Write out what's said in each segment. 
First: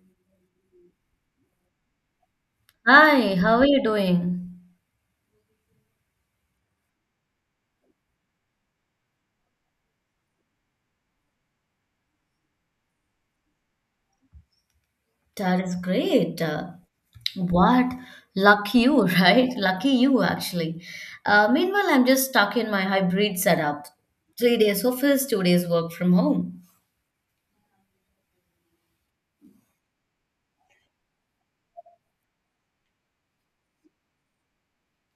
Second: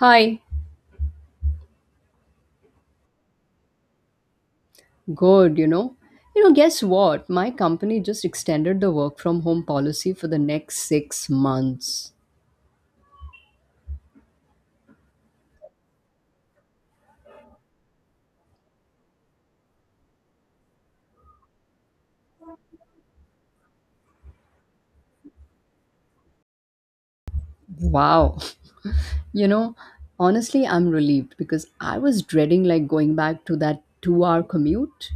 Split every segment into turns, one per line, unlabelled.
Hi,
Hi, how are you doing?
good, You know, guess what? My company just extended the work from home policy for the next 6 months.
That is great. What? Lucky you, right? Lucky you, actually. Meanwhile, I'm just stuck in my hybrid setup. Three days office, two days work from home.
Wow. You know, honestly, I'm relieved because I was dreading like going back to that 2 hour commute.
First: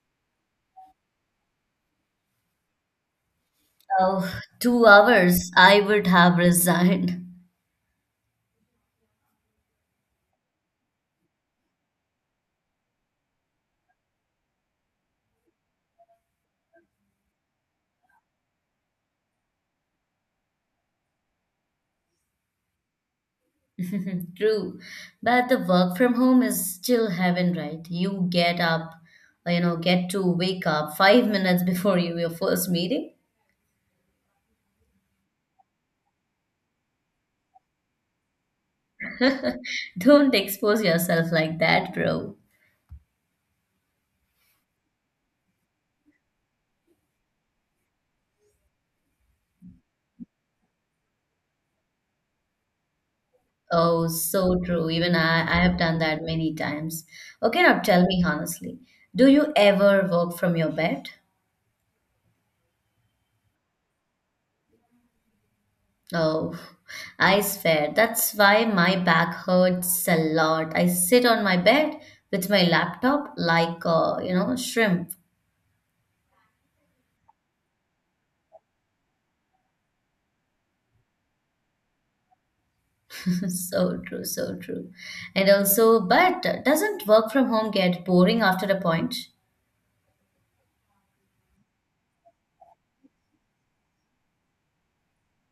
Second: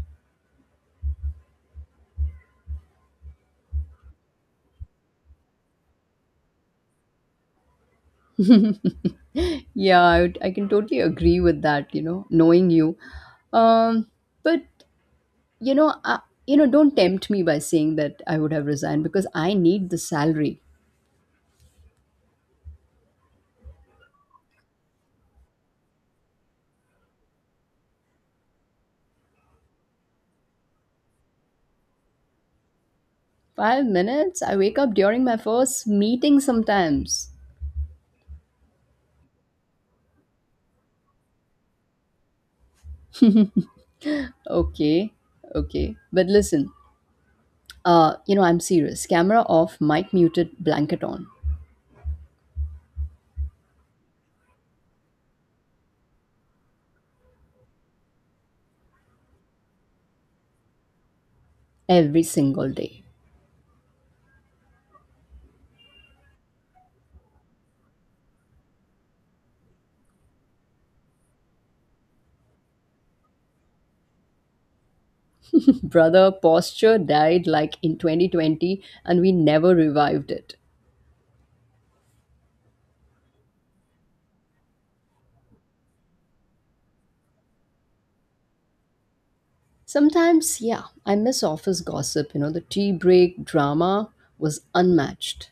Oh, two hours, I would have resigned.
Yeah, I can totally agree with that, you know, knowing you. Um, but, you know, I, you know, Don't tempt me by saying that I would have resigned because I need the salary.
True. But the work from home is still heaven, right? You get up, you know, get to wake up five minutes before your first meeting.
5 minutes? I wake up during my first meeting sometimes.
Don't expose yourself like that, bro.
Okay, okay. But listen, you know, I'm serious. Camera off, mic muted, blanket on.
Oh, so true. Even I have done that many times. Okay, now tell me honestly, do you ever work from your bed?
Every single day.
Oh, I swear, that's why my back hurts a lot. I sit on my bed with my laptop like, shrimp.
Brother, posture died like in 2020 and we never revived it.
So true, so true. And also, but doesn't work from home get boring after a point?
Sometimes, yeah, I miss office gossip. You know, the tea break drama was unmatched.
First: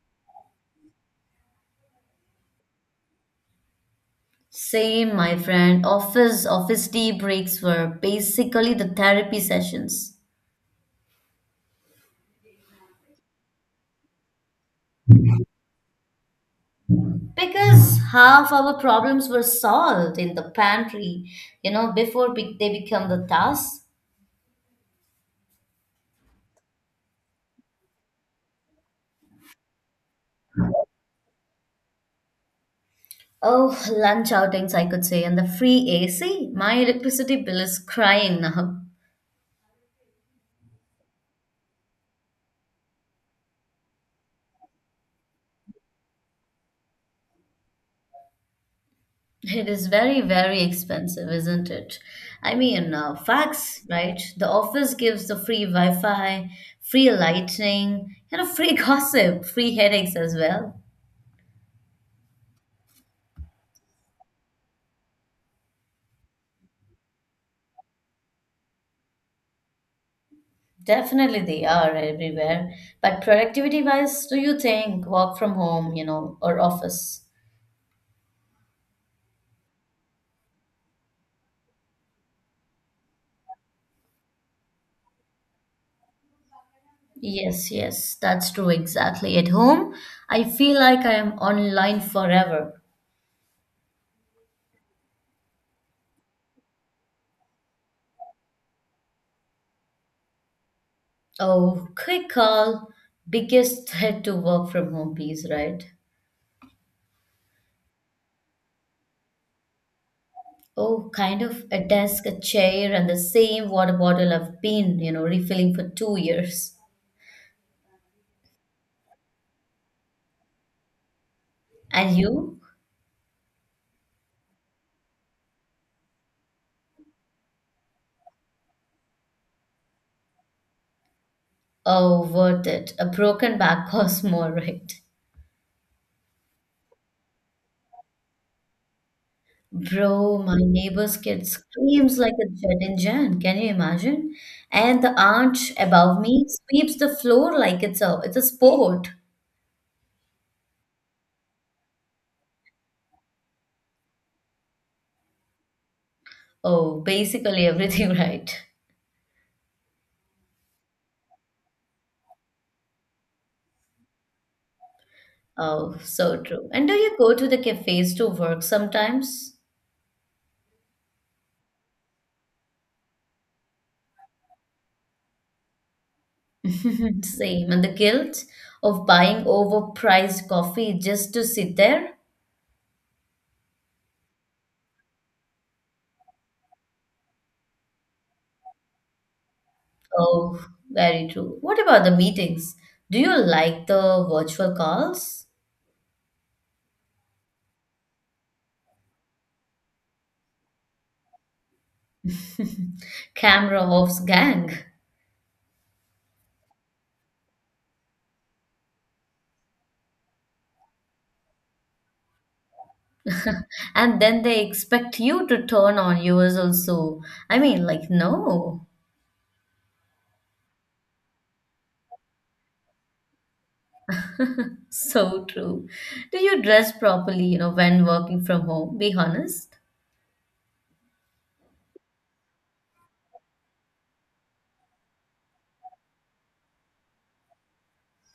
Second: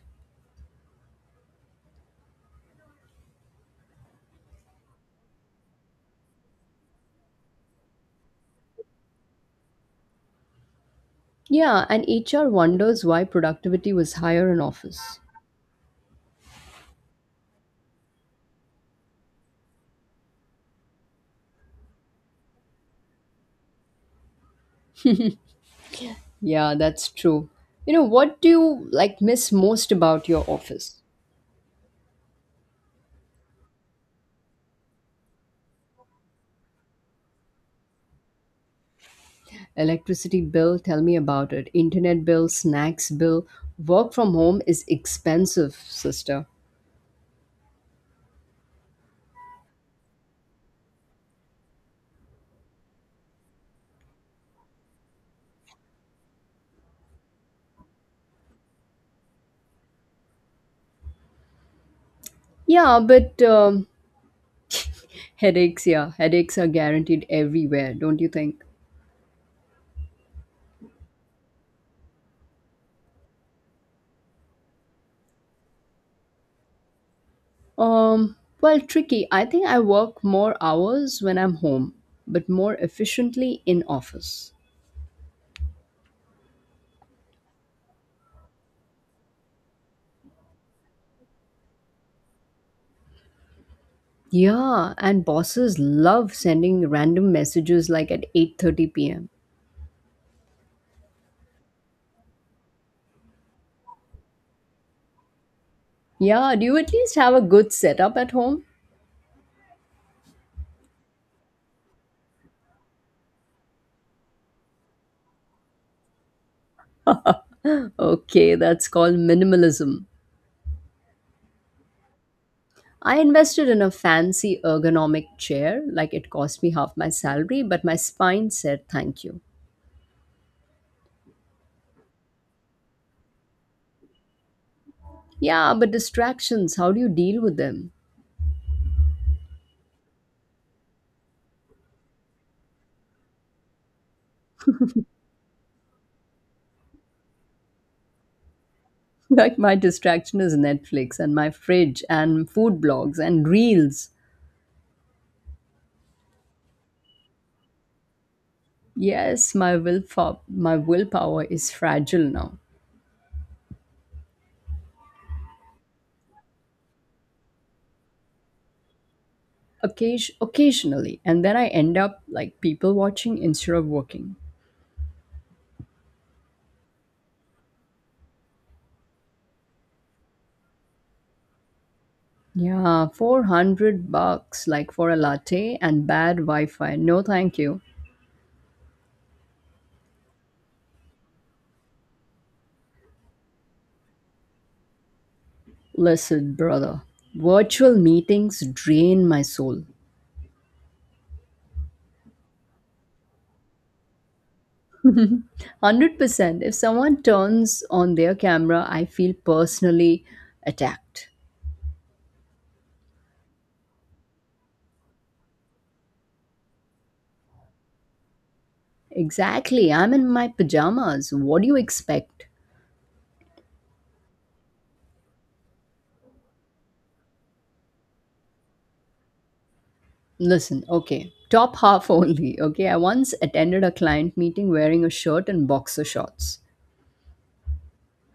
Same, my friend. Office tea breaks were basically the therapy sessions.
Yeah, and HR wonders why productivity was higher in office.
Because half our problems were solved in the pantry, before they become the task.
Yeah, that's true. You know, what do you like miss most about your office?
Oh, lunch outings, I could say, and the free AC. My electricity bill is crying now.
Electricity bill, tell me about it. Internet bill, snacks bill. Work from home is expensive, sister.
It is very, very expensive, isn't it? I mean, facts, right? The office gives the free Wi Fi, free lighting, and a free gossip, free headaches as well.
Yeah, but headaches, yeah, headaches are guaranteed everywhere, don't you think?
Definitely they are everywhere. But productivity wise, do you think work from home, or office?
Tricky. I think I work more hours when I'm home, but more efficiently in office.
Yes, yes, that's true exactly. At home, I feel like I am online forever.
Yeah, and bosses love sending random messages like at 8:30 p.m.
Oh, quick call. Biggest threat to work from home piece, right?
Yeah, do you at least have a good setup at home?
Oh, kind of a desk, a chair, and the same water bottle I've been, refilling for two years.
Okay, that's called minimalism.
And you?
I invested in a fancy ergonomic chair, like it cost me half my salary, but my spine said thank you.
Oh, worth it. A broken back costs more, right?
Yeah, but distractions, how do you deal with them?
Bro, my neighbor's kid screams like a jet engine. Can you imagine? And the aunt above me sweeps the floor like it's a sport.
Like my distraction is Netflix and my fridge and food blogs and reels.
Oh, basically everything, right?
Yes, my willpower is fragile now.
Oh, so true. And do you go to the cafes to work sometimes?
Occasionally, and then I end up like people watching instead of working.
Same. And the guilt of buying overpriced coffee just to sit there?
Yeah, 400 bucks like for a latte and bad Wi Fi. No, thank you.
Oh, very true. What about the meetings? Do you like the virtual calls?
Listen, brother, virtual meetings drain my soul.
Camera offs gang.
100%. If someone turns on their camera, I feel personally attacked.
And then they expect you to turn on yours also. I mean, like, no.
Exactly. I'm in my pajamas. What do you expect?
So true. Do you dress properly, when working from home? Be honest.
Listen, okay, top half only. Okay, I once attended a client meeting wearing a shirt and boxer shorts.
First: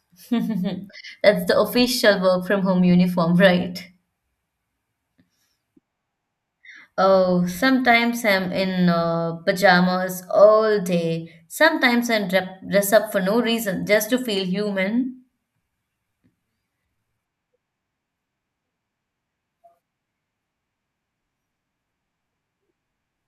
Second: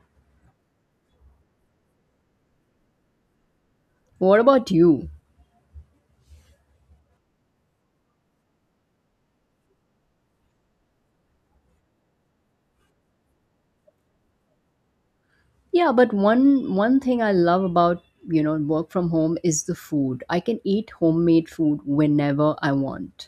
That's the official work from home uniform, right?
What about you?
Oh, sometimes I'm in pajamas all day. Sometimes I dress up for no reason, just to feel human.
Yeah, but one thing I love about, you know, work from home is the food. I can eat homemade food whenever I want.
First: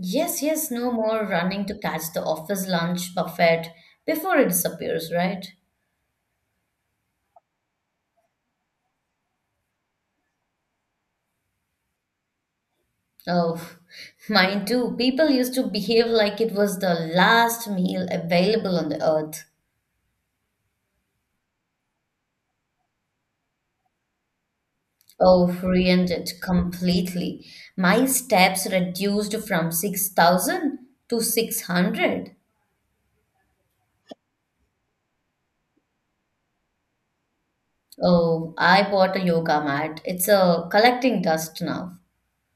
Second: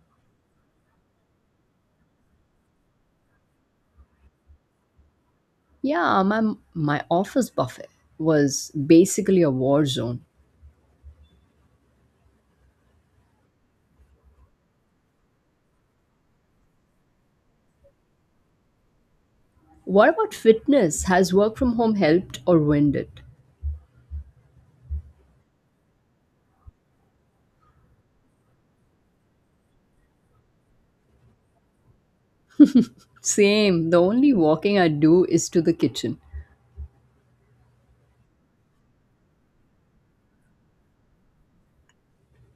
Yes, yes, no more running to catch the office lunch buffet before it disappears, right?
Yeah, my office buffet was basically a war zone.
Oh, mine too. People used to behave like it was the last meal available on the earth.
What about fitness? Has work from home helped or ruined it?
Oh, reended completely. My steps reduced from 6,000 to 600.
Same. The only walking I do is to the kitchen.
Oh, I bought a yoga mat. It's a collecting dust now.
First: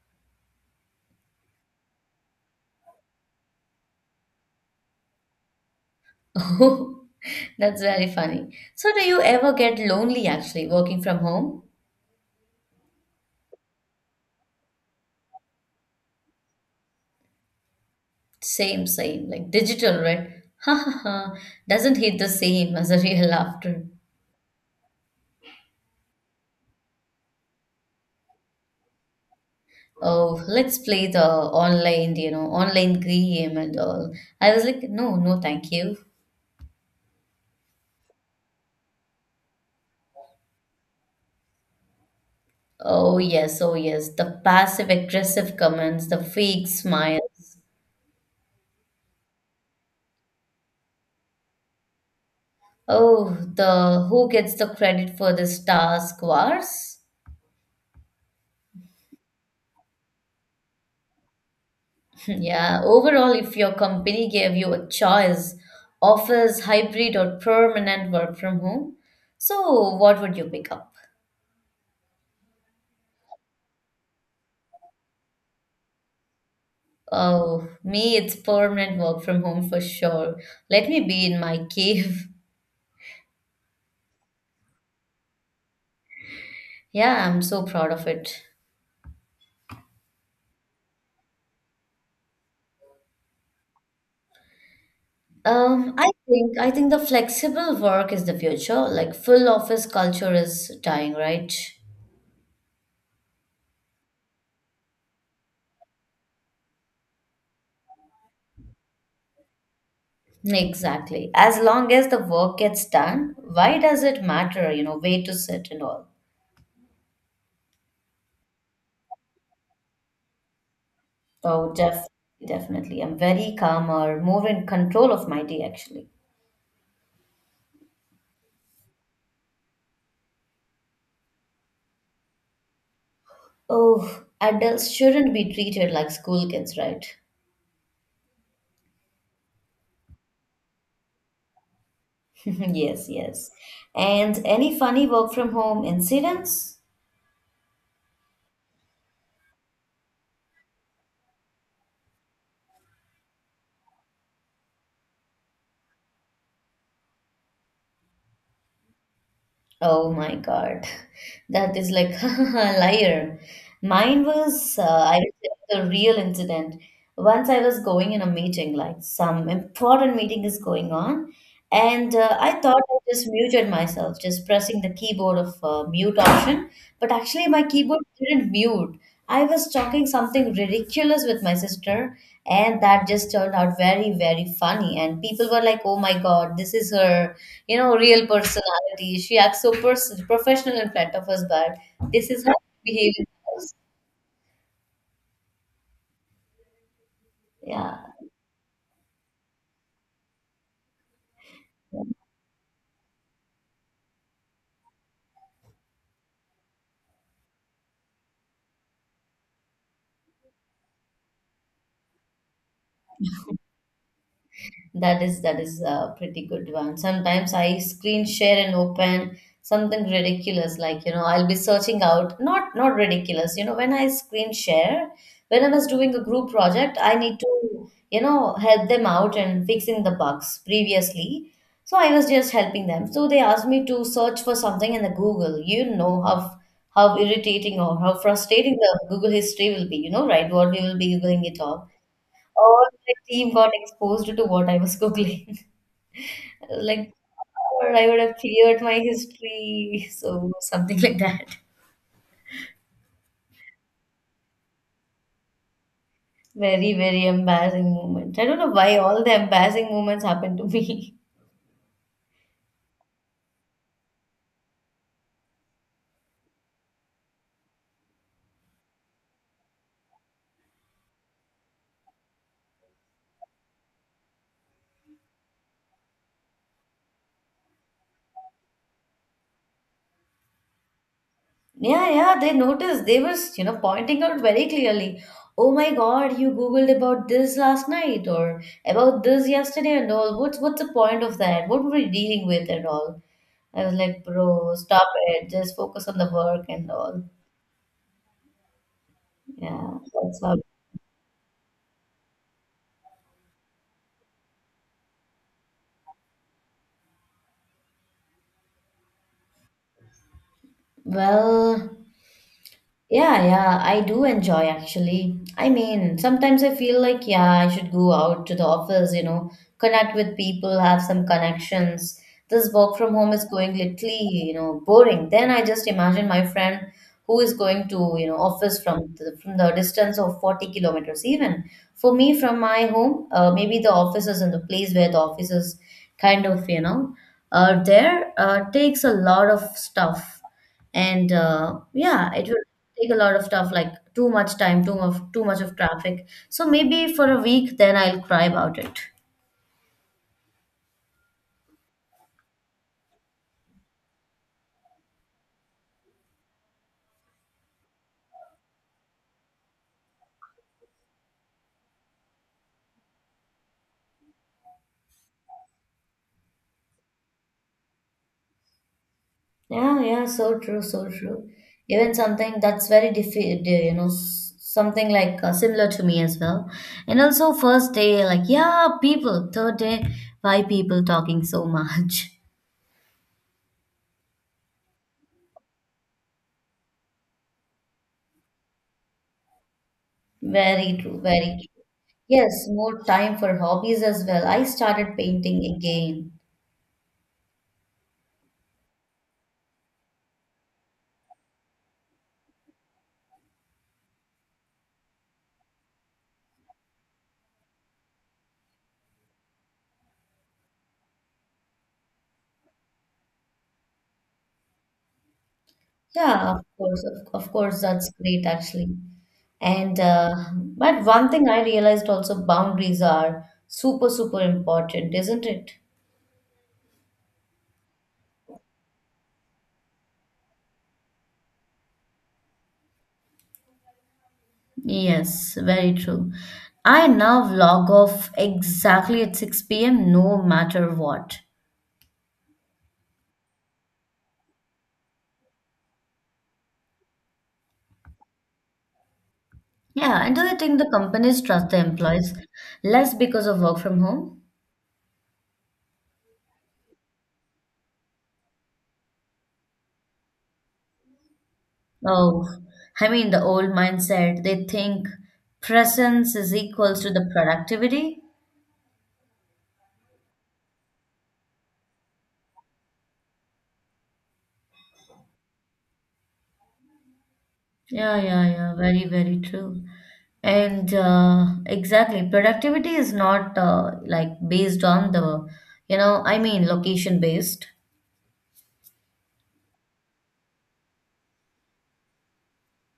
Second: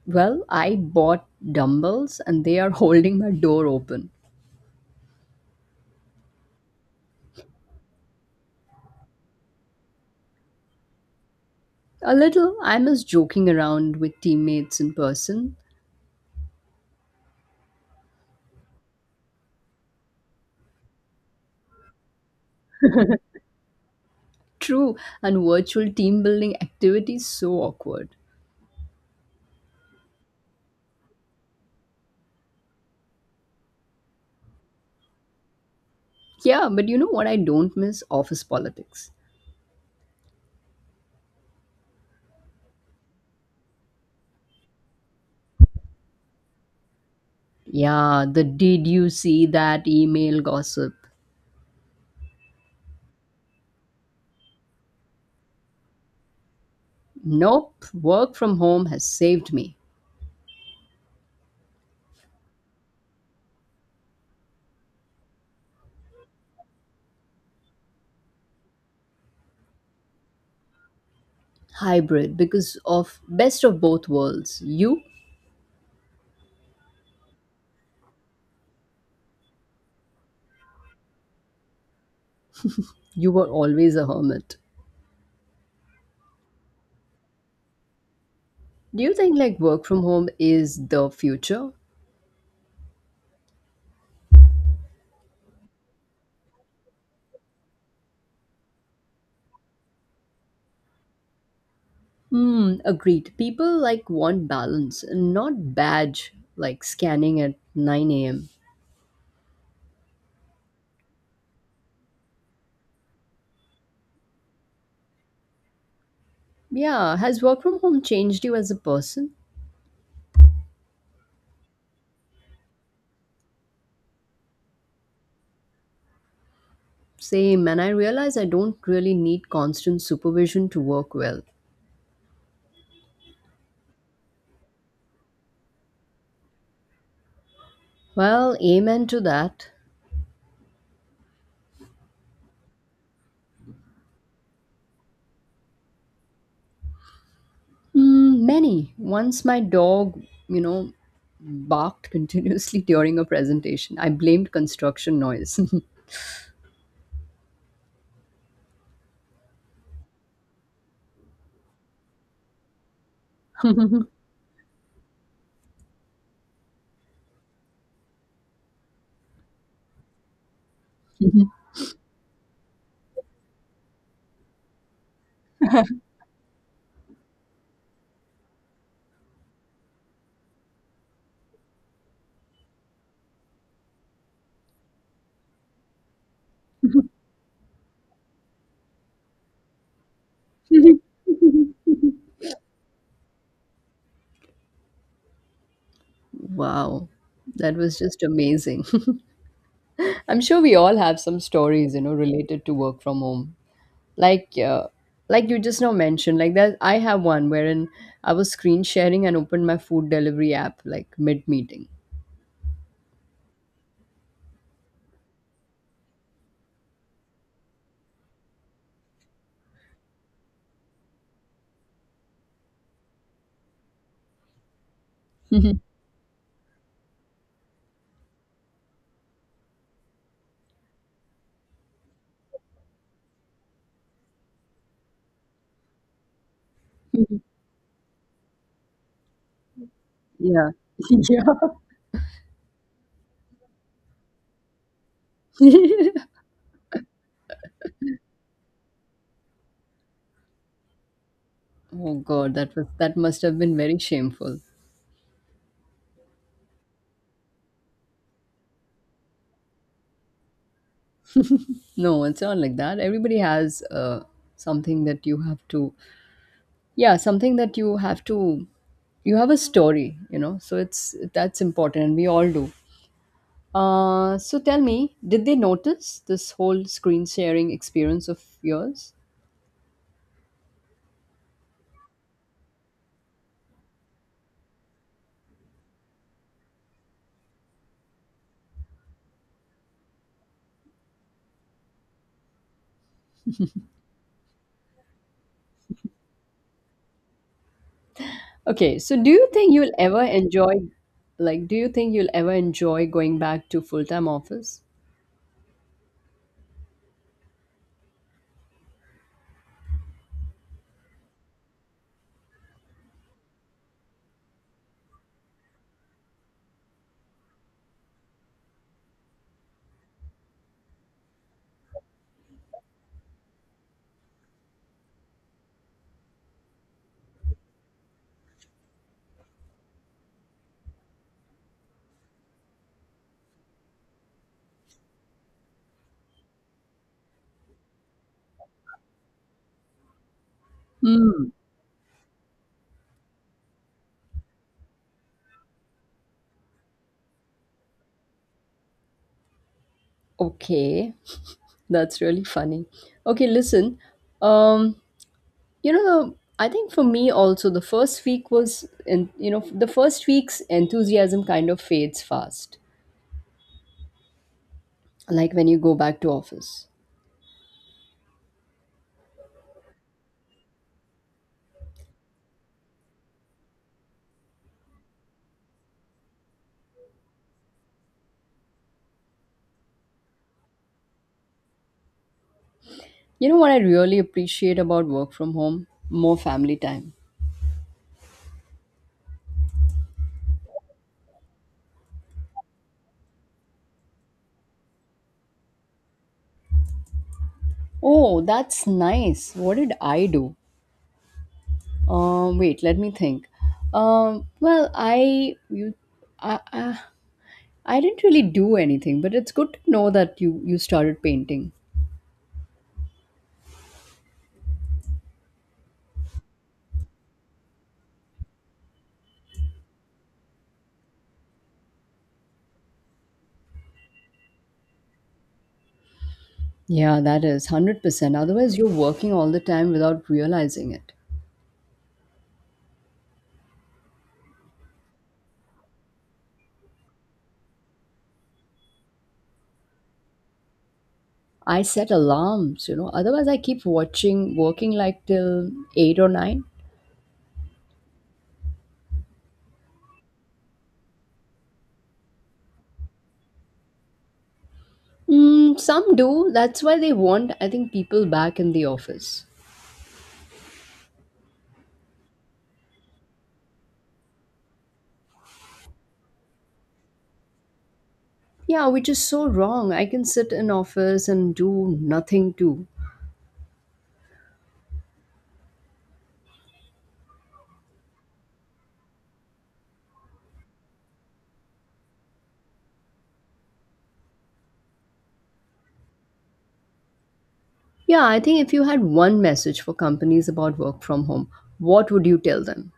Well, I bought dumbbells and they are holding my door open.
Oh, that's very funny. So, do you ever get lonely actually working from home?
A little, I miss joking around with teammates in person.
Same, same, like digital, right? Ha ha ha. Doesn't hit the same as a real laughter.
True, and virtual team building activities so awkward.
Oh, let's play the online online game and all. I was like, no, no, thank you.
Yeah, but you know what I don't miss? Office politics.
Oh yes, oh yes, the passive aggressive comments, the fake smiles.
Yeah, the did you see that email gossip?
Oh, the who gets the credit for this task wars.
Nope, work from home has saved me.
Yeah, overall, if your company gave you a choice, office, hybrid, or permanent work from home, so what would you pick up?
Hybrid because of best of both worlds. You,
Oh, me, it's permanent work from home for sure. Let me be in my cave.
you were always a hermit.
Yeah, I'm so proud of it.
Do you think like work from home is the future?
I think the flexible work is the future. Like full office culture is dying, right?
Hmm, agreed. People like want balance, not badge like scanning at 9 a.m.
Exactly. As long as the work gets done, why does it matter, way to sit and all?
Yeah, has work from home changed you as a person?
Oh, definitely. I'm very calmer, more in control of my day actually.
Same, and I realize I don't really need constant supervision to work well.
Oh, adults shouldn't be treated like school kids, right?
Well, amen to that.
Yes, yes. And any funny work from home incidents?
Mm, many. Once my dog, you know, barked continuously during a presentation. I blamed construction noise.
Oh my God, that is like liar. Mine was, I would say, the real incident. Once I was going in a meeting, like some important meeting is going on, and I thought I just muted myself, just pressing the keyboard of mute option, but actually my keyboard didn't mute. I was talking something ridiculous with my sister, and that just turned out very very funny, and people were like, oh my god, this is her, real personality. She acts so professional in front of us, but this is how she behaves.
Wow, that was just amazing. I'm sure we all have some stories, you
Yeah,
know, related to work from home. Like like you just now mentioned, like that I have one wherein I was screen sharing and opened my food delivery app like mid meeting.
that is that is a pretty good one. Sometimes I screen share and open something ridiculous, like, I'll be searching out, not ridiculous, when I screen share, when I was doing a group project, I need to, help them out and fixing the bugs previously. So I was just helping them, so they asked me to search for something in the Google. How irritating or how frustrating the Google history will be, right,
Yeah.
what we will be googling it
Yeah.
all. All my team got exposed to what I was googling.
Oh
Like, or I would have cleared my history. So, something like that.
god, that was, that must have been very shameful.
Very, very embarrassing moment. I don't know why all the embarrassing moments happened to me.
No, it's not like that. Everybody has something that you have to, yeah, something that you have to, you have a story, you know, so it's that's important and we all do. Uh, so tell me, did they notice this whole screen sharing experience of yours?
Yeah, yeah, they noticed. They were, pointing out very clearly. Oh my God, you Googled about this last night or about this yesterday and all. What's the point of that? What were we dealing with and all? I was like, bro, stop it. Just focus on the work and all.
Okay, so do you think you'll
Yeah,
ever
that's how.
enjoy, Like, do you think you'll ever enjoy going back to full time office?
Well, yeah, yeah, I do enjoy actually. I mean, sometimes I feel like, yeah, I should go out to the office, connect with people, have some connections. This work from home is going literally, boring. Then I just imagine my friend who is going to, office from the distance of 40 kilometers even. For me, from my home, maybe the office is in the place where the office is kind of, there takes a lot of stuff, and
Hmm.
yeah, it will take a lot of stuff, like too much time, too much of traffic. So maybe for a week, then I'll cry about it.
Okay, that's really funny. Okay, listen, um, you know, I think for me also the first week was, and you know, the first week's enthusiasm kind of fades fast. Like when you go back to office.
Yeah, yeah, so true, so true. Even something that's very something like similar to me as well. And also first day like yeah people, third day, why people talking so much.
You know what I really appreciate about work from home? More family time.
Very true, very true. Yes, more time for hobbies as well. I started painting again.
Oh, that's nice. What did I do? Wait, let me think. Well, I you, I, I, I didn't really do anything, but it's good to know that you started painting.
Yeah, of course, of course, that's great actually. And but one thing I realized, also boundaries are super, super important, isn't it?
Yeah, that is 100%. Otherwise, you're working all the time without realizing it.
Yes, very true. I now log off exactly at 6 p.m., no matter what.
I set alarms, you know. Otherwise, I keep watching, working like till eight or nine.
Yeah, and do you think the companies trust the employees less because of work from home?
Mm, some do. That's why they want, I think, people back in the office.
Oh, I mean, the old mindset, they think presence is equals to the productivity.
Yeah, which is so wrong. I can sit in office and do nothing too.
Yeah, yeah, yeah, very, very true. And exactly, productivity is not like based on the, I mean, location based.
Yeah, I think if you had one message for companies about work from home, what would you tell them?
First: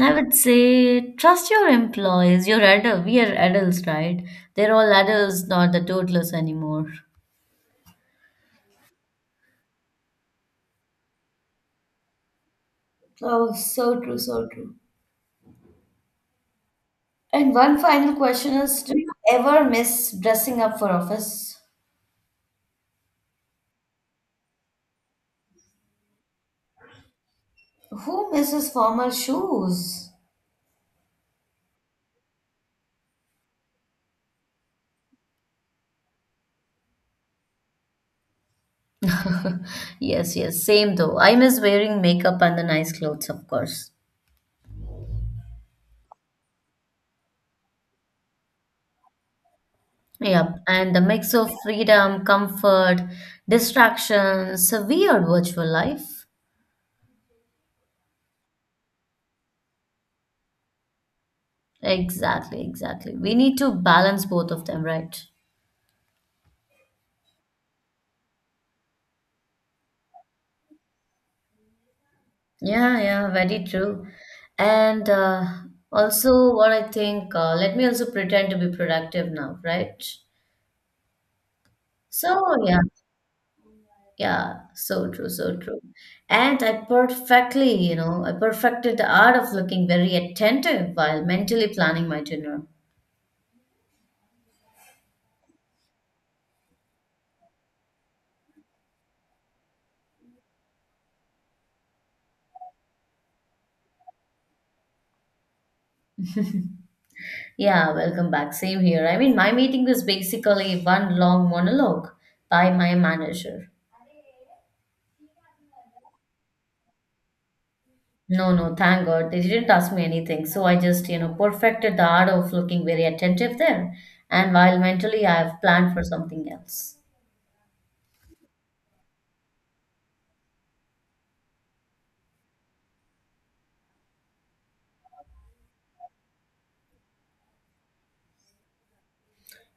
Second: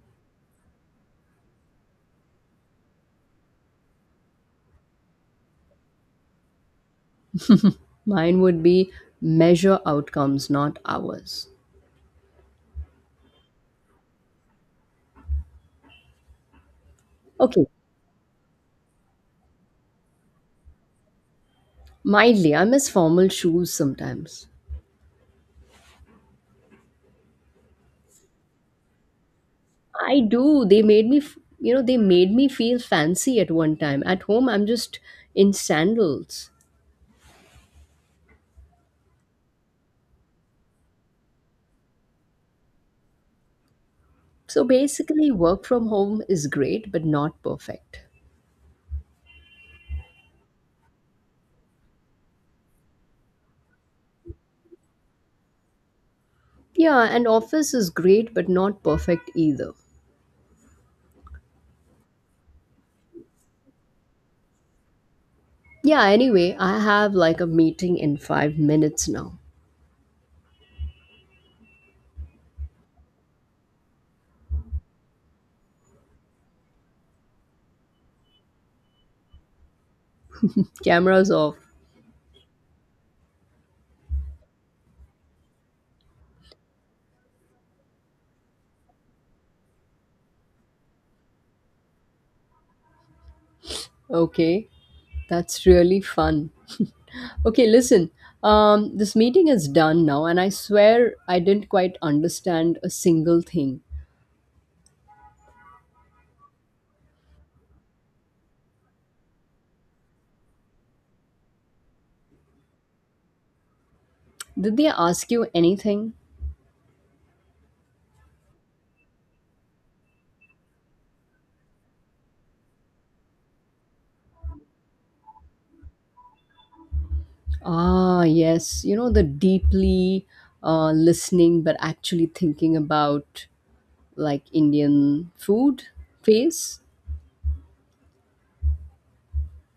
I would say trust your employees. You're adult. We are adults, right? They're all adults, not the toddlers anymore.
Mine would be measure outcomes, not hours.
Oh, so true, so true. And
Okay,
one final question is, do you ever miss dressing up for office?
mildly, I miss formal shoes sometimes.
Who misses formal shoes?
I do. They made me, you know, they made me feel fancy at one time. At home, I'm just in sandals.
Yes, yes, same though. I miss wearing makeup and the nice clothes, of course.
So basically, work from home is great, but not perfect.
Yep, and the mix of freedom, comfort, distractions, a weird virtual life.
Yeah, and office is great, but not perfect either.
Exactly, exactly. We need to balance both of them, right?
Yeah, anyway, I have like a meeting in 5 minutes now.
Yeah, yeah, very true. And also, what I think, let me also pretend to be productive now, right?
Cameras off.
So, yeah. Yeah, so true, so true. And I perfectly, I perfected the art of looking very attentive while mentally planning my dinner.
Okay, that's really fun. Okay, listen. This meeting is done now, and I swear I didn't quite understand a single thing.
Yeah, welcome back. Same here. I mean, my meeting was basically one long monologue by my manager.
Did they ask you anything?
No, no, thank God. They didn't ask me anything. So I just, perfected the art of looking very attentive there. And while mentally, I have planned for something else.
Ah, yes. You know, the deeply listening but actually thinking about like Indian food face.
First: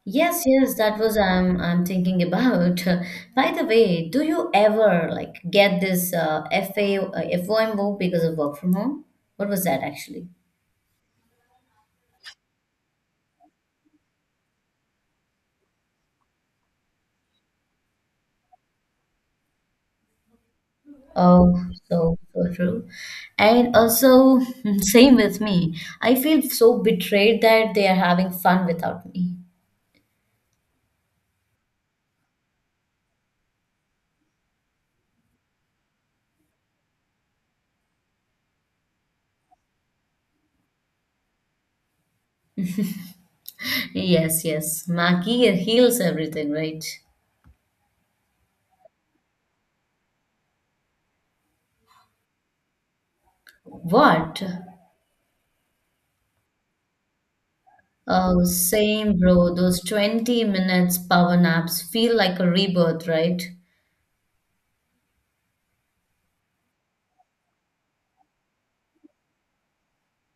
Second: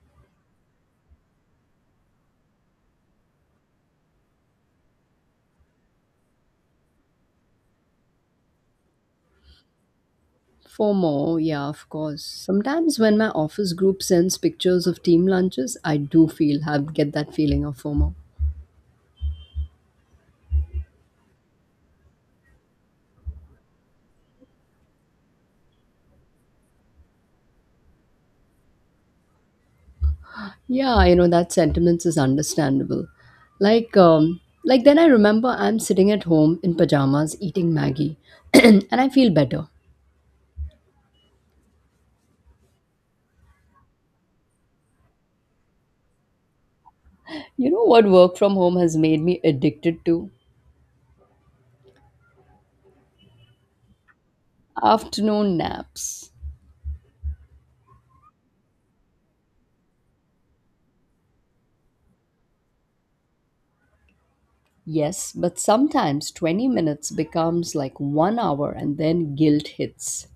Yes, yes, that was I'm thinking about. By the way, do you ever like get this FA FOMO because of work from home? What was that actually?
For more, yeah, of course. Sometimes when my office group sends pictures of team lunches, I do feel have get that feeling of FOMO.
Oh, so so true. And also, same with me. I feel so betrayed that they are having fun without me.
Yeah, you know that sentiment is understandable. Like then I remember I'm sitting at home in pajamas eating Maggie, and I feel better.
Yes, yes. Maggie heals everything, right?
You know what work from home has made me addicted to?
What?
Afternoon naps.
Oh, same, bro. Those 20 minutes power naps feel like a rebirth, right?
Yes, but sometimes 20 minutes becomes like 1 hour, and then guilt hits.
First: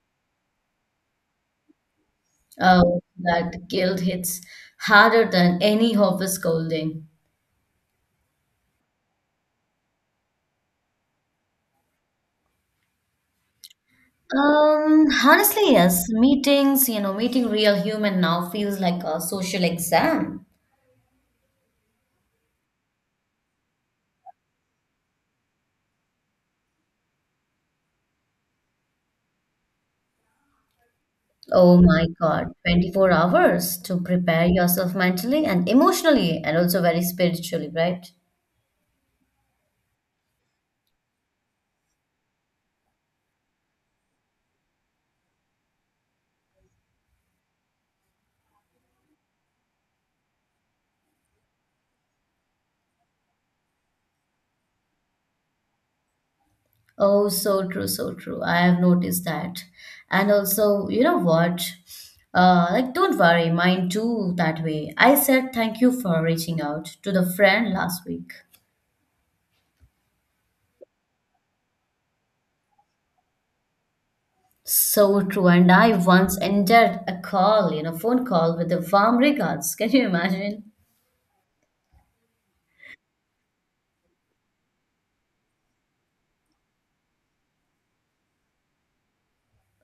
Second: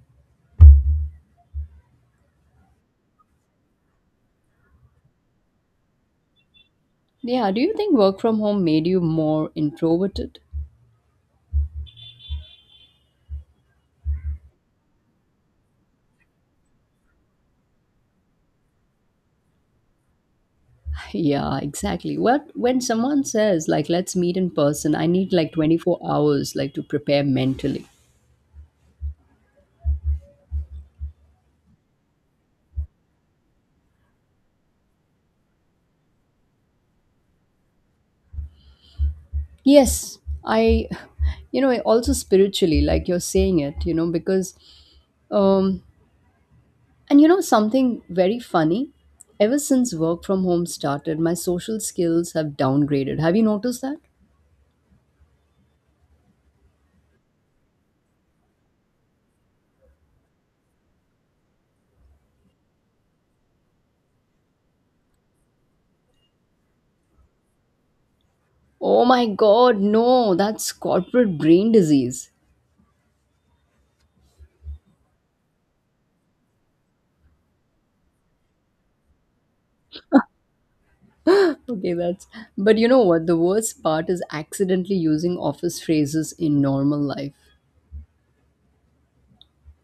Oh, that guilt hits harder than any office scolding.
Yeah, do you think work from home made you more introverted?
Honestly, yes. Meetings, meeting real human now feels like a social exam.
Yeah, exactly. What when someone says like let's meet in person, I need like 24 hours like to prepare mentally.
Oh my God, 24 hours to prepare yourself mentally and emotionally and also very spiritually, right?
Yes, I you know, also spiritually like you're saying it, you know, because um and you know something very funny, ever since work from home started, my social skills have downgraded. Have you noticed that?
Oh, so true, so true. I have noticed that. And also, you know what? Don't worry, mine too that way. I said thank you for reaching out to the friend last week.
Oh my god, no, that's corporate brain disease.
So true. And I once ended a call, you know, phone call with the warm regards. Can you imagine?
Okay, that's. But you know what? The worst part is accidentally using office phrases in normal life.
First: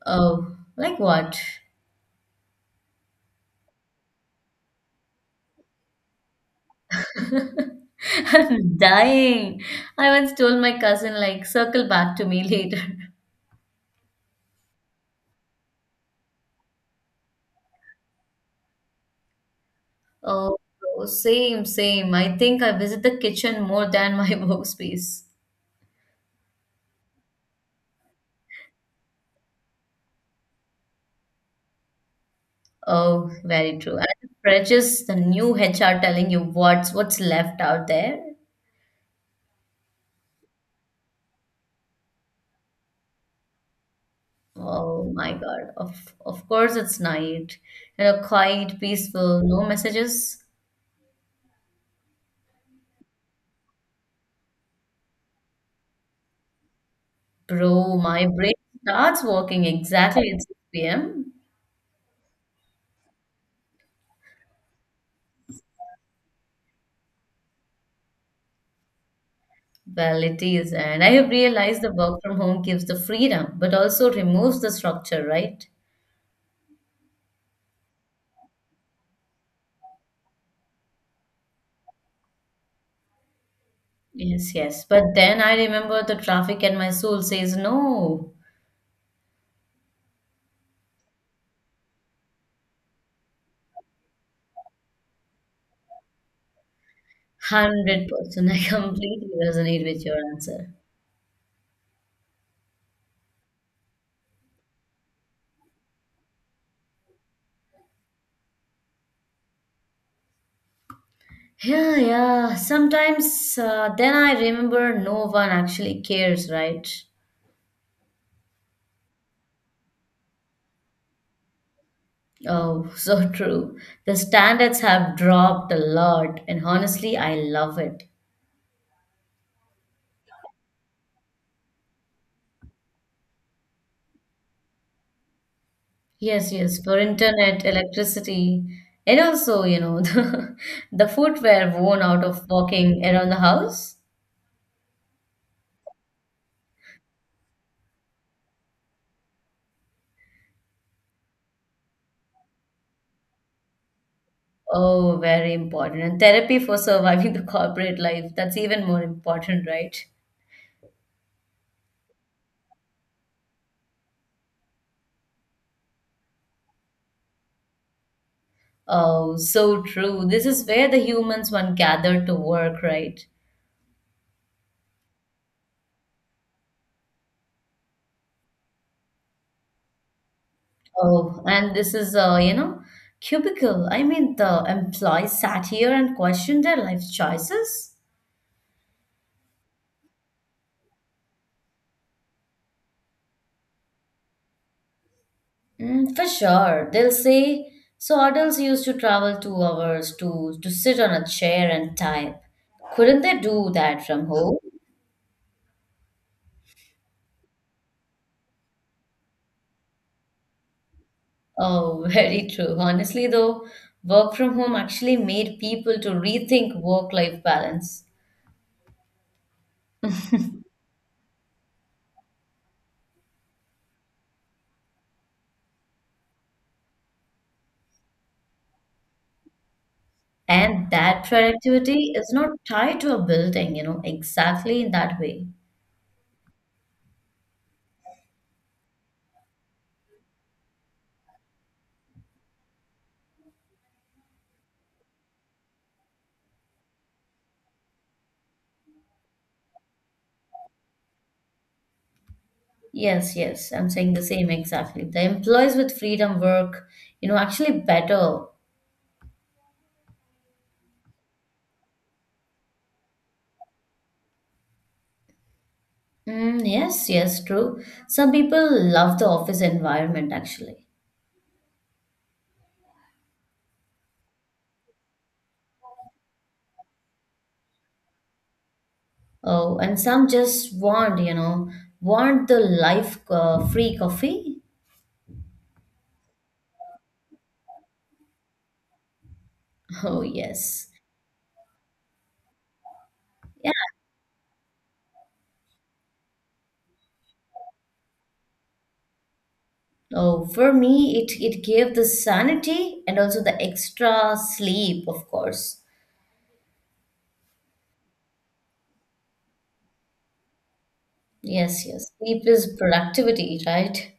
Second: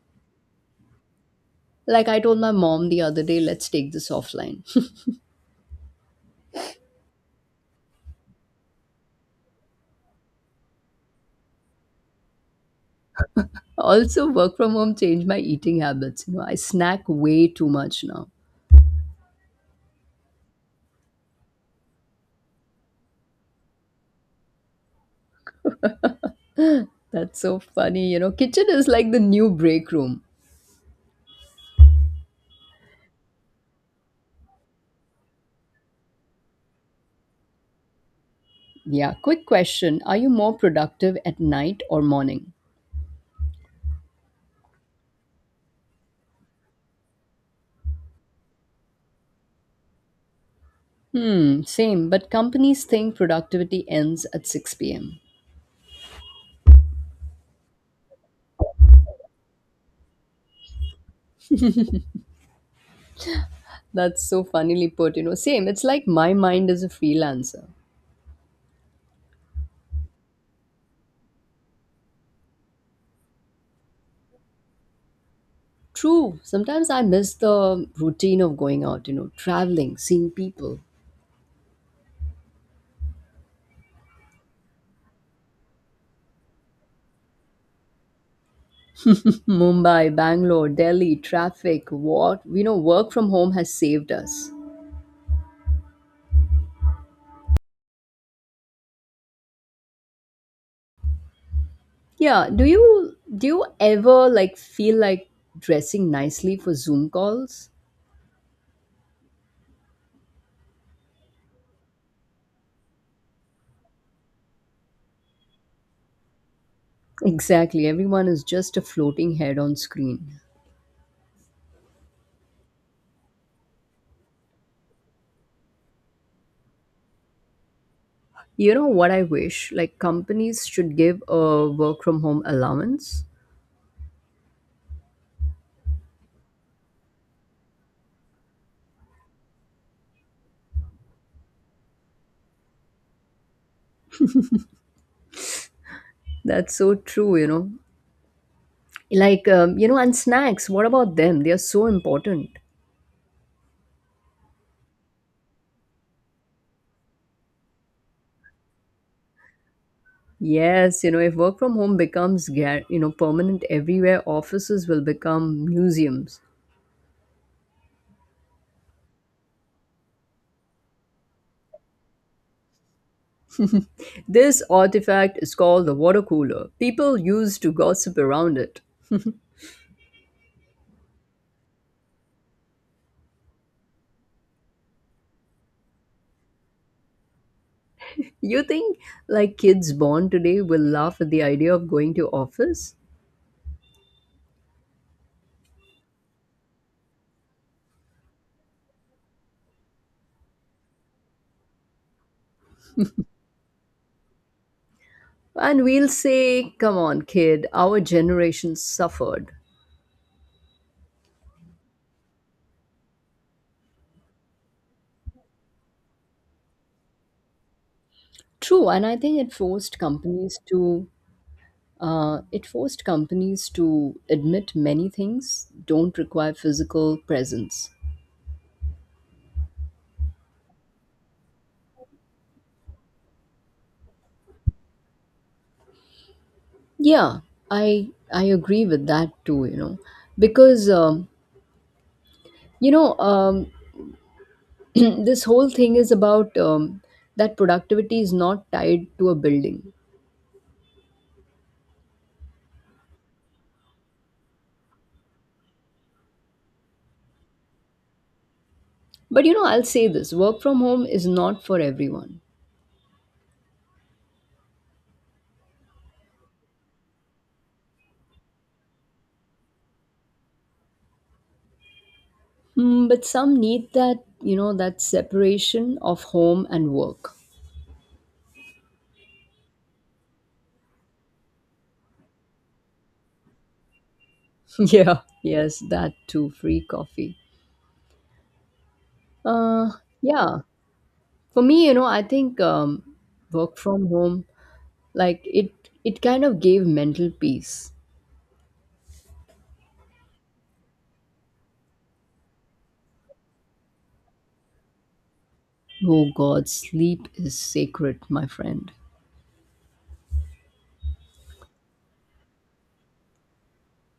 Oh, like what?
Like I told my mom the other day, let's take this offline.
I'm dying. I once told my cousin, like, circle back to me later.
Also, work from home changed my eating habits. You know, I snack way too much now.
Oh, oh, same. I think I visit the kitchen more than my workspace.
That's so funny. You know, kitchen is like the new break room.
Oh, very true. And the fridges, the new HR telling you what's left out there.
Yeah, quick question. Are you more productive at night or morning?
Oh my God. Of course it's night. You know, quiet, peaceful, no messages.
Hmm, same, but companies think productivity ends at 6 p.m.
Bro, my brain starts working exactly at 6 p.m.
That's so funnily put, you know. Same, it's like my mind is a freelancer.
Well, it is, and I have realized the work from home gives the freedom, but also removes the structure, right?
True. Sometimes I miss the routine of going out, you know, traveling, seeing people.
Yes, yes. But then I remember the traffic and my soul says no.
Mumbai, Bangalore, Delhi, traffic, what, you know, work from home has saved us.
100%. I completely resonate with your answer.
Yeah, do you ever like feel like dressing nicely for Zoom calls?
Yeah, yeah. Sometimes then I remember no one actually cares, right?
Exactly. Everyone is just a floating head on screen.
Oh, so true. The standards have dropped a lot, and honestly, I love it.
You know what I wish? Like companies should give a work from home allowance.
Yes, yes, for internet, electricity, and also, you know, the footwear worn out of walking around the house.
That's so true, you know. Like you know, and snacks, what about them, they are so important.
Oh, very important. And therapy for surviving the corporate life, that's even more important, right?
Yes, you know, if work from home becomes you know permanent everywhere, offices will become museums.
Oh, so true. This is where the humans one gathered to work, right?
This artifact is called the water cooler, people used to gossip around it.
Oh, and this is, cubicle. I mean, the employees sat here and questioned their life choices.
You think like kids born today will laugh at the idea of going to office?
Mm, for sure. They'll say, so adults used to travel 2 hours to sit on a chair and type. Couldn't they do that from home?
And we'll say come on kid, our generation suffered.
Oh, very true. Honestly, though, work from home actually made people to rethink work-life balance.
True, and I think it forced companies to, it forced companies to admit many things don't require physical presence.
And that productivity is not tied to a building, you know, exactly in that way.
Yeah, I agree with that too. You know, because um, you know um, this whole thing is about that productivity is not tied to a building.
Yes, yes, I'm saying the same exactly. The employees with freedom work, you know, actually better.
But you know, I'll say this: work from home is not for everyone.
Mm, yes, yes, true. Some people love the office environment actually.
Hmm, but some need that you know that separation of home and work.
Oh, and some just want, you know, want the life free coffee.
Yeah. Yes, that too. Free coffee. Uh,
Oh,
yeah.
yes.
For me, you know, I think work
Yeah.
from home, like it kind of gave mental peace.
Oh, for me, it gave the sanity and also the extra sleep, of course.
Oh god, sleep is sacred, my friend.
Yes, yes. Sleep is productivity, right?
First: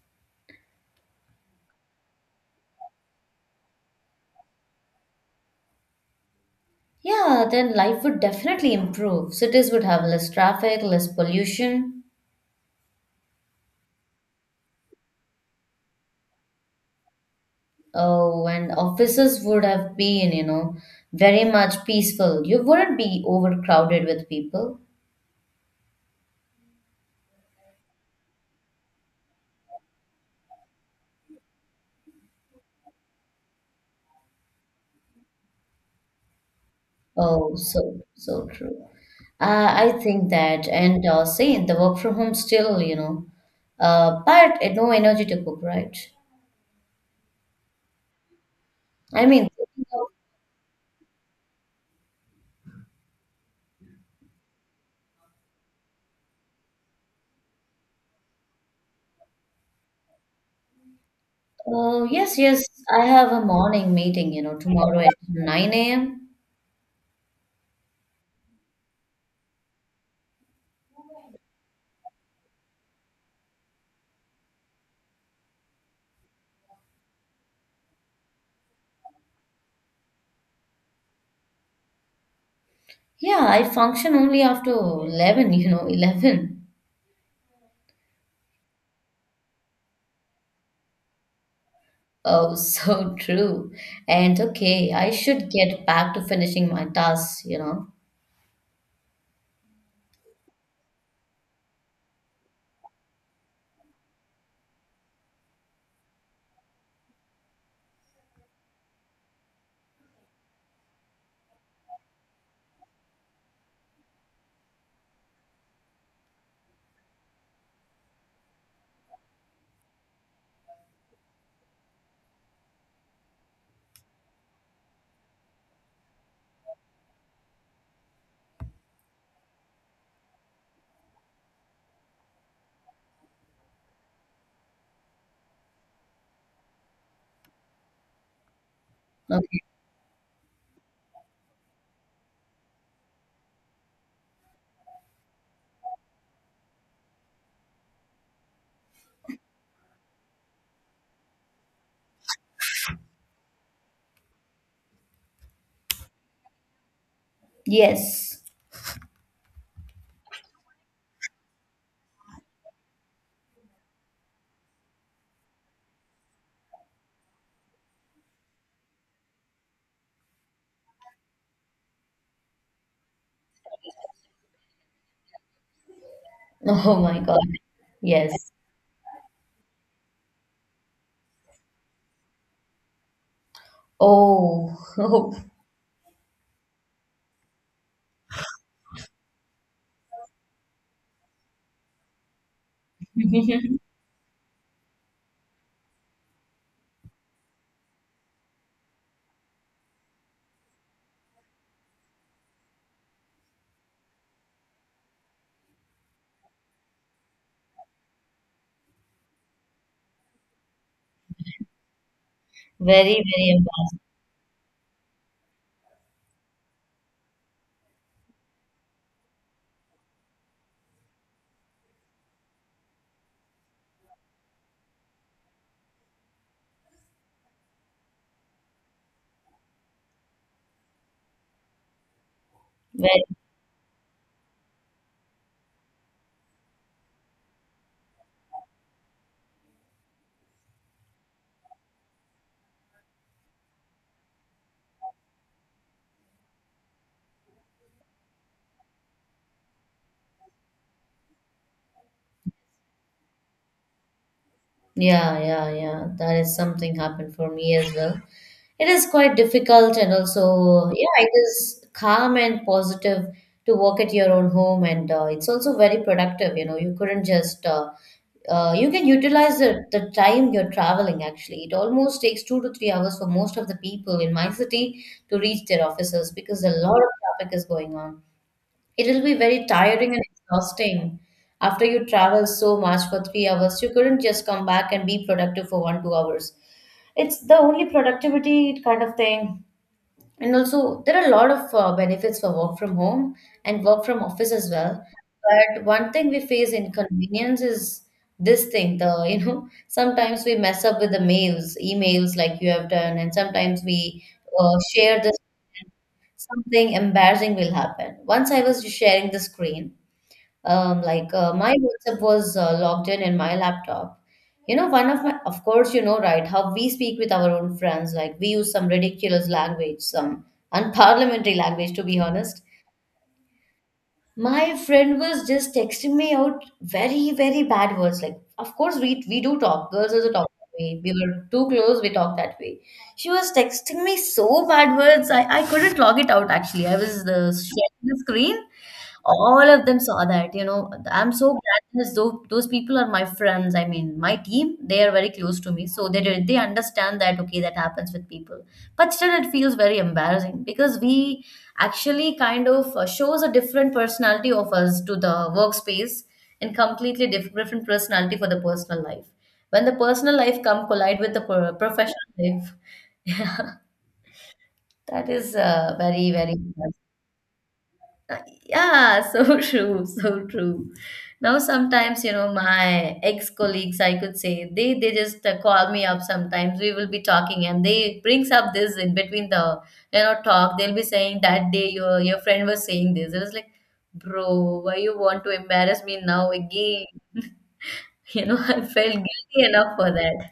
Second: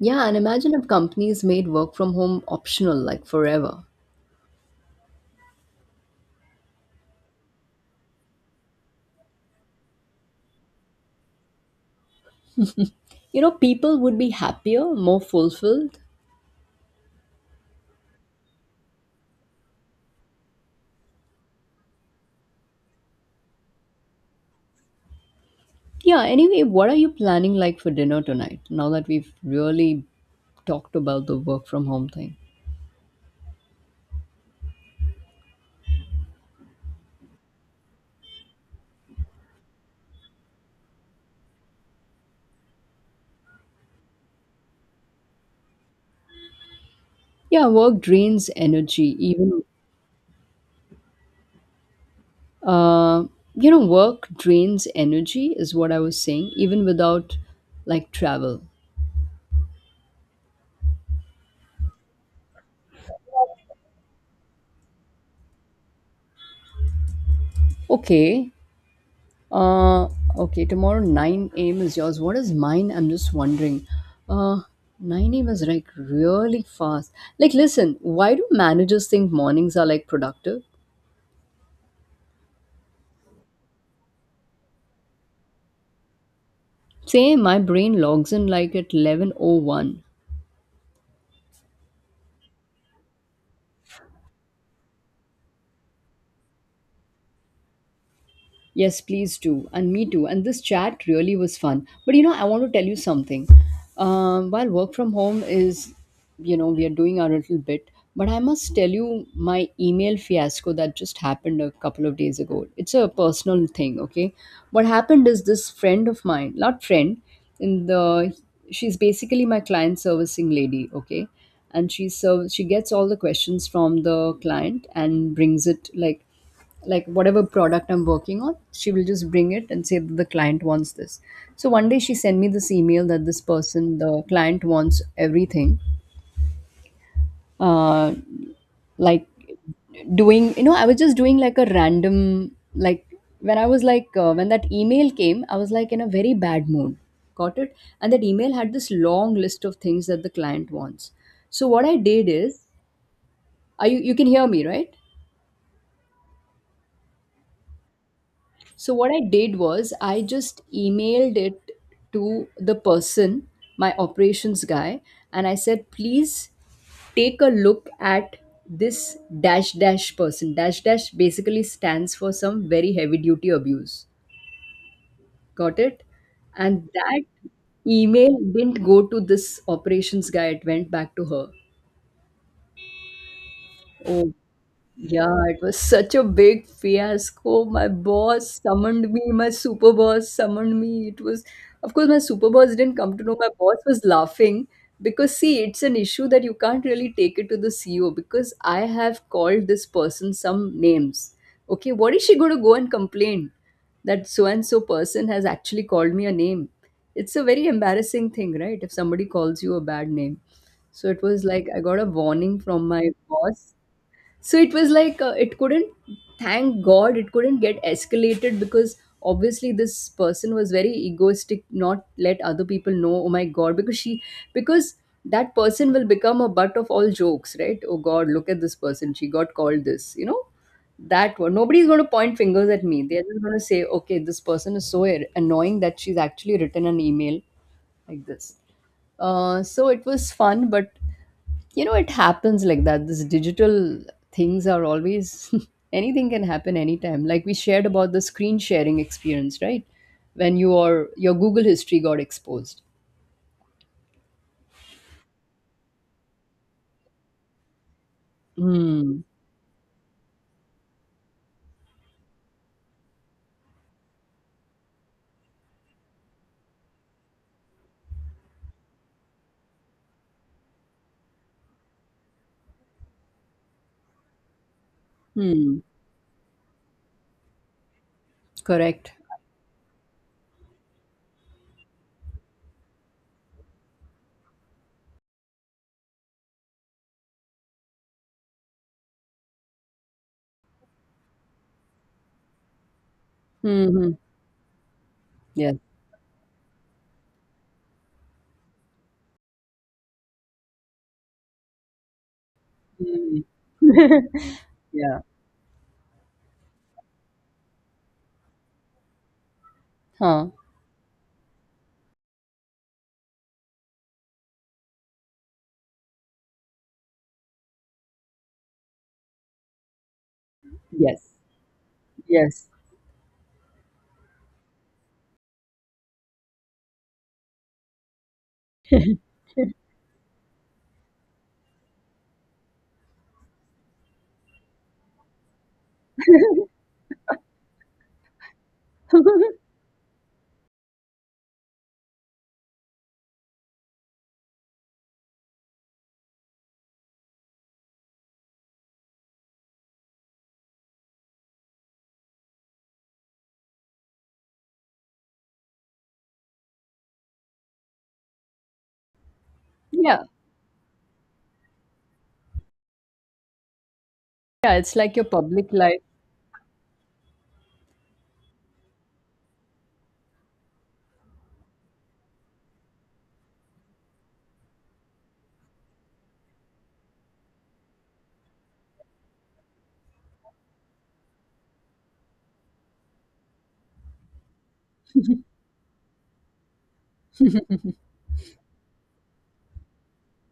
Yeah, and imagine if companies made work from home optional, like forever.
Yeah, then life would definitely improve. Cities would have less traffic, less pollution.
You know, people would be happier, more fulfilled.
Oh, and offices would have been, you know, very much peaceful. You wouldn't be overcrowded with people.
Yeah, anyway, what are you planning like for dinner tonight now that we've really talked about the work from home thing?
Oh, so, so true. I think that, and same, the work from home still, you know, but it, no energy to cook, right?
Yeah, work drains energy
I mean,
even Uh, you know, work drains energy, is what I was saying, even without like travel.
oh, yes, yes. I have a morning meeting, you know, tomorrow at 9 a.m.
Okay. Uh, okay. Tomorrow 9 a.m. is yours. What is mine? I'm just wondering. Uh, 9 a.m. is like really fast. Like, listen, why do managers think mornings are like productive?
Yeah, I function only after 11, you know, 11.
Say my brain logs in like at 11:01.
Oh, so true. And okay, I should get back to finishing my tasks, you know.
Yes, please do. And me too. And this chat really was fun. But you know, I want to tell you something. While work from home is, we are doing our little bit, but I must tell you my email fiasco that just happened a couple of days ago. It's a personal thing, okay? What happened is this friend of mine, not friend, in the, she's basically my client servicing lady, okay? And she gets all the questions from the client and brings it, like whatever product I'm working on, she will just bring it and say that the client wants this. So one day she sent me this email that this person, the client, wants everything. Uh, like
Okay.
doing, I was just doing like a random, like when I was like, when that email came, I was like in a very bad mood. Got it? And that email had this long list of things that the client wants. So what I did is, are you, you can hear me, right?
Yes.
So what I did was I just emailed it to the person, my operations guy, and I said, please take a look at this dash dash person. Dash dash basically stands for some very heavy duty abuse. Got it? And
Oh my
that
God.
email
Yes.
didn't go to this operations guy, it went back to her. Oh.
Oh,
Yeah, it was such a big fiasco. My boss summoned me, my super boss summoned me. It was, of course, my super boss didn't come to know. My
very,
boss was laughing because, see, it's an issue that you can't really take it to the CEO because I have called this person some names. Okay, what is she going to go and complain that so and so person has actually called me a name? It's a very embarrassing thing, right? If somebody calls you a bad name. So it was like I got a warning from my
very
boss, so it was like, it couldn't, thank god it couldn't get escalated because obviously this person was very egoistic, not let other people know, oh my god, because she because that person will become a butt of all jokes, right? Oh god, look at this person, she got called this, you know, that one. Nobody's going to point fingers at me, they're
embarrassing.
just going to say, okay, this person is so annoying that she's actually written an email like this. So it was fun, but you know, it happens like that. This digital things are always anything can happen anytime. Like we shared about the screen sharing experience, right? When your Google history got exposed.
Yeah, yeah, yeah. That is something happened for me as well. It is
Hmm.
quite difficult and also, yeah, it is calm and positive to work at your own home and it's also very productive. You know, you couldn't just, you can utilize the time you're traveling actually. It almost takes 2 to 3 hours for most of the people in my city to reach
Hmm.
their offices because a lot of traffic is going on. It
Correct.
will be very tiring and exhausting. After you travel so much for 3 hours, you couldn't just come back and be productive for one, 2 hours. It's the only productivity kind of thing and also, there are a lot of benefits for work from home and work
Hmm.
from office as well.
Yes.
But one thing we face inconvenience is this thing, the, you know, sometimes we mess up with the mails, emails like you have done, and
Hmm.
sometimes we
Yeah.
share this, something embarrassing will happen. Once I was sharing the screen,
Huh.
my WhatsApp was logged in my laptop. You know, one of my, of course, you know, right, how we speak with our own friends, like we use some ridiculous language, some
Yes.
unparliamentary language, to be honest.
Yes.
My friend was just texting me out very, very bad words. Like, of course, we do talk. Girls also talk that way. We were too close, we talk that way. She was texting me so bad words. I couldn't log it out actually. I was sharing the screen, all of them saw that, you know. I'm so glad because those people are my friends. I mean, my team, they are very close to me. So they they understand that, okay, that happens with people. But still, it feels very embarrassing because we actually kind of shows a different personality of us to the workspace and completely different personality for the personal life. When the
Yeah.
personal life come collide with the professional life, yeah,
Yeah. It's like your
that is
public life.
very, very. Uh, yeah, so true, so true. Now sometimes, you know, my ex-colleagues, I could say, they just call me up sometimes. We will be talking and they brings up this in between the, you know, talk. They'll be saying that day your friend was saying this. It was like, bro, why you want to embarrass me now again? You know, I felt guilty enough for that.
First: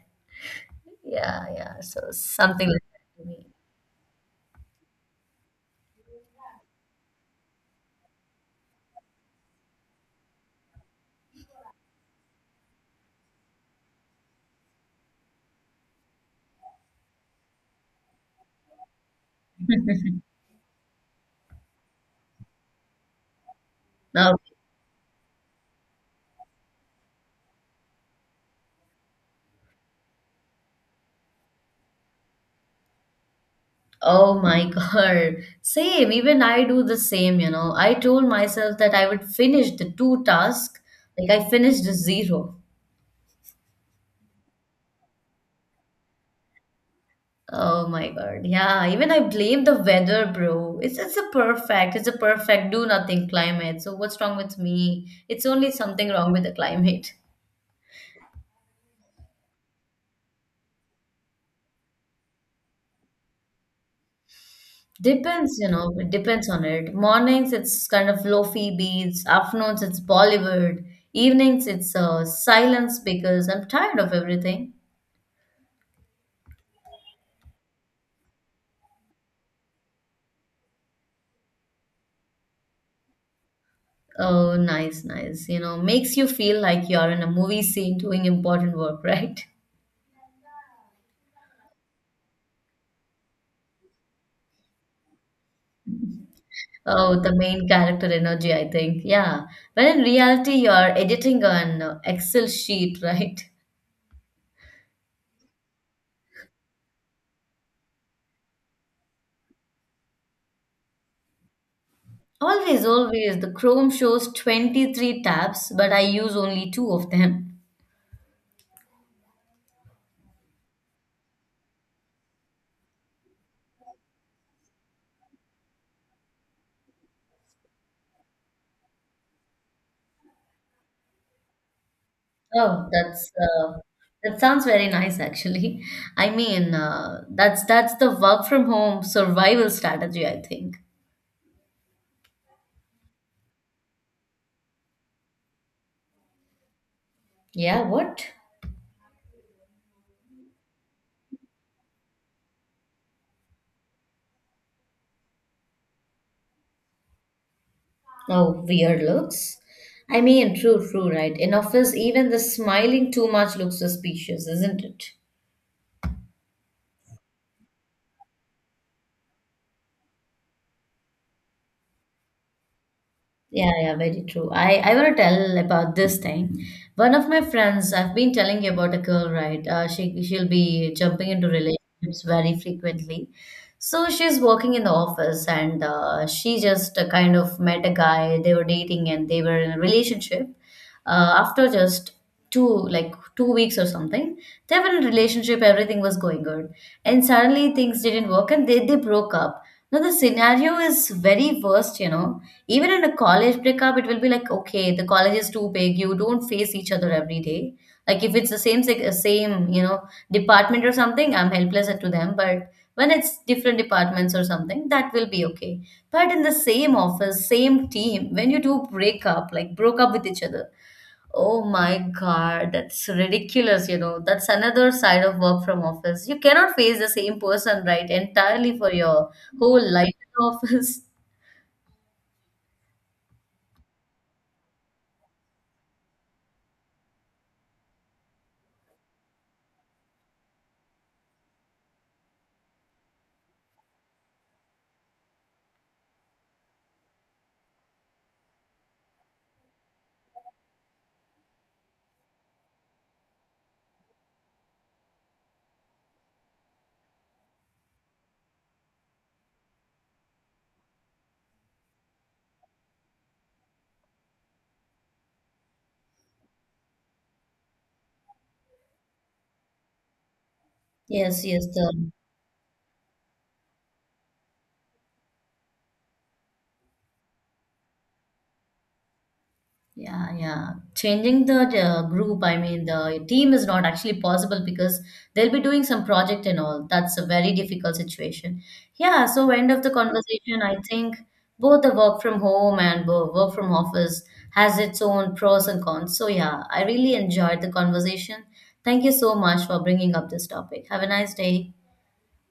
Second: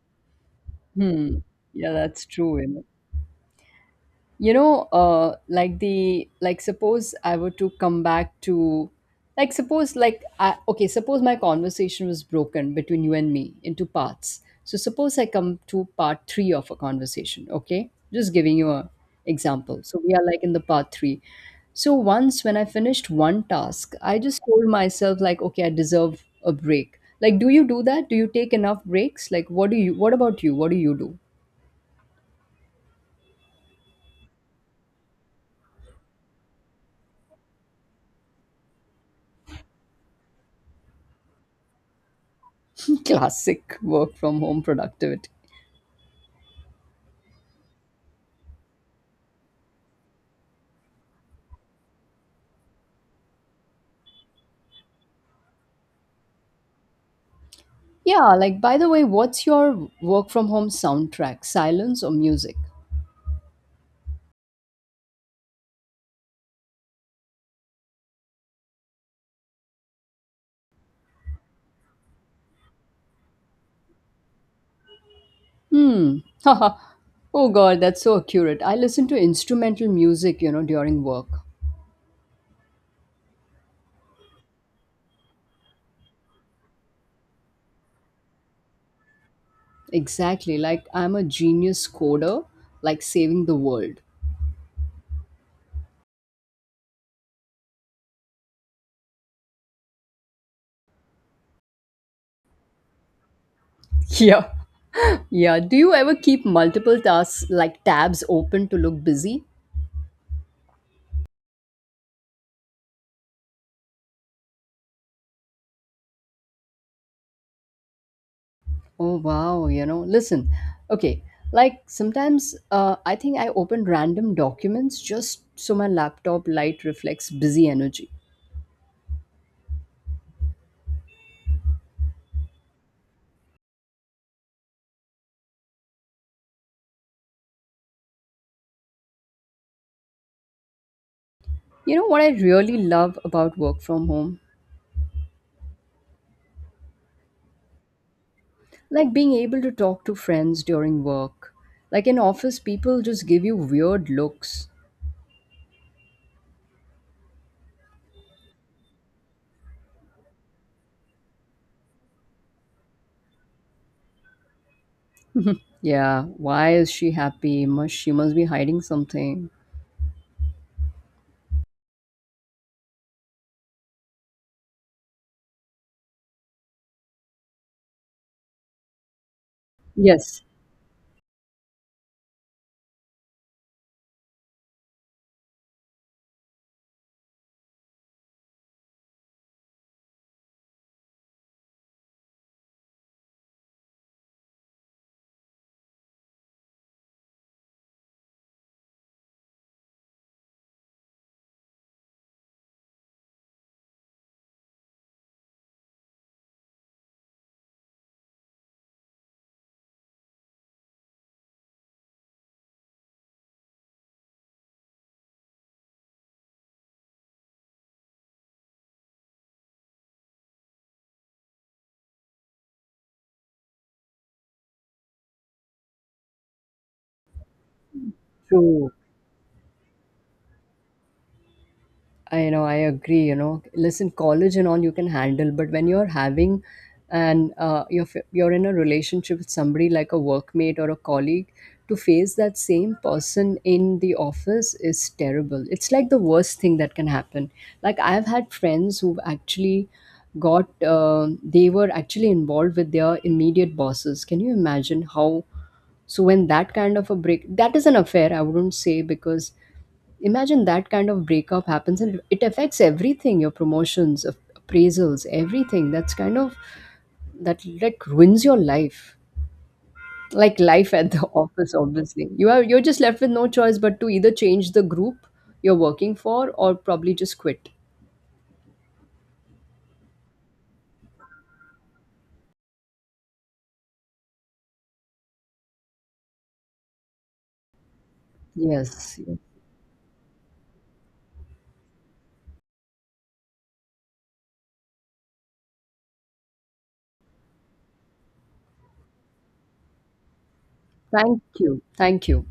Hmm.
Yeah, yeah.
Yeah,
So
that's true. You
something like
know.
that to me.
You know like the like Suppose I were to come back to, suppose, okay, suppose my conversation was broken between you and me into parts, so suppose I come to part 3 of a conversation, okay, just giving you a example. So we are like in the part 3. So once when I finished one task, I
Now
just told myself, like, okay, I deserve a break. Like, do you do that? Do you take enough breaks? Like, what do you, what about you, what do you do?
oh my God. Same. Even I do the same, you know. I told myself that I would finish the two tasks. Like I finished the zero.
Classic work from home productivity.
Oh my God. Yeah. Even I blame the weather, bro. It's a perfect, it's a perfect do nothing climate. So what's wrong with me? It's only something wrong with the climate.
Yeah, like by the way, what's your work from home soundtrack? Silence or music?
Depends, you know, it depends on it. Mornings it's kind of lofi beats, afternoons it's Bollywood, evenings it's silence because I'm tired of everything.
Hmm. Haha. Oh god, that's so accurate. I listen to instrumental music, you know, during work.
Oh, nice, nice. You know, makes you feel like you're in a movie scene doing important work, right?
Exactly. Like I'm a genius coder, like saving the world.
Oh, the main character energy, I think. Yeah. But in reality, you're editing an Excel sheet, right?
Yeah. Yeah. Do you ever keep multiple tasks, like tabs open to look busy?
Always, always. The Chrome shows 23 tabs, but I use only two of them.
Oh wow, you know, listen. Okay, like sometimes I think I open random documents just so my laptop light reflects busy energy.
Oh, that's that sounds very nice, actually. I mean, that's the work from home survival strategy, I think.
You know what I really love about work from home?
Yeah, what?
Like being able to talk to friends during work. Like in office, people just give you weird looks.
Oh, weird looks. I mean, true, true, right? In office, even the smiling too much looks suspicious, isn't it?
Yeah, why is she happy? Must she must be hiding something.
Yeah, yeah, very true. I want to tell about this thing. One of my friends, I've been telling you about a girl, right? She
Yes,
she'll be jumping into relationships very frequently. So she's working in the office, and she just kind of met a guy. They were dating, and they were in a relationship. After just 2 weeks or something, they were in a relationship. Everything was going good, and suddenly things didn't work, and they broke up. Now the scenario is very worst, you know, even in a college breakup, it will be like, okay, the college is too big. You don't face each other every day. Like if it's the same, you know, department or something, I'm helpless to them. But when it's different departments or something, that will be okay. But in the same office, same team, when you do break up, like broke up with each other, oh my God, that's ridiculous. You know, that's another side of work from office. You cannot face the same person, right, entirely
true.
for your whole life in office.
I know, I agree. You know, listen, college and all you can handle, but when you're having and you're in a relationship with somebody like a workmate or a colleague, to face that same person in the office is terrible. It's like the worst thing that can happen. Like I've had friends who've actually got they were actually involved with their immediate bosses. Can you imagine how? So when that kind of a break, that is an affair. I wouldn't say because imagine that kind of breakup happens and it affects everything, your promotions, appraisals, everything. That's kind of that, like ruins your life. Like life at the
Yes, yes,
office,
sir.
obviously. You're just left with no choice but to either change the group you're working for or probably just quit.
Yeah, yeah. Changing the group, I mean, the team is not actually possible because they'll be doing some project and all. That's a very difficult situation.
Yes.
Yeah, so end of the conversation, I think both the work from home and work from office has its own pros and cons. So yeah, I really enjoyed the conversation. Thank you so much for bringing up this topic. Have a nice
Thank
day.
you. Thank you.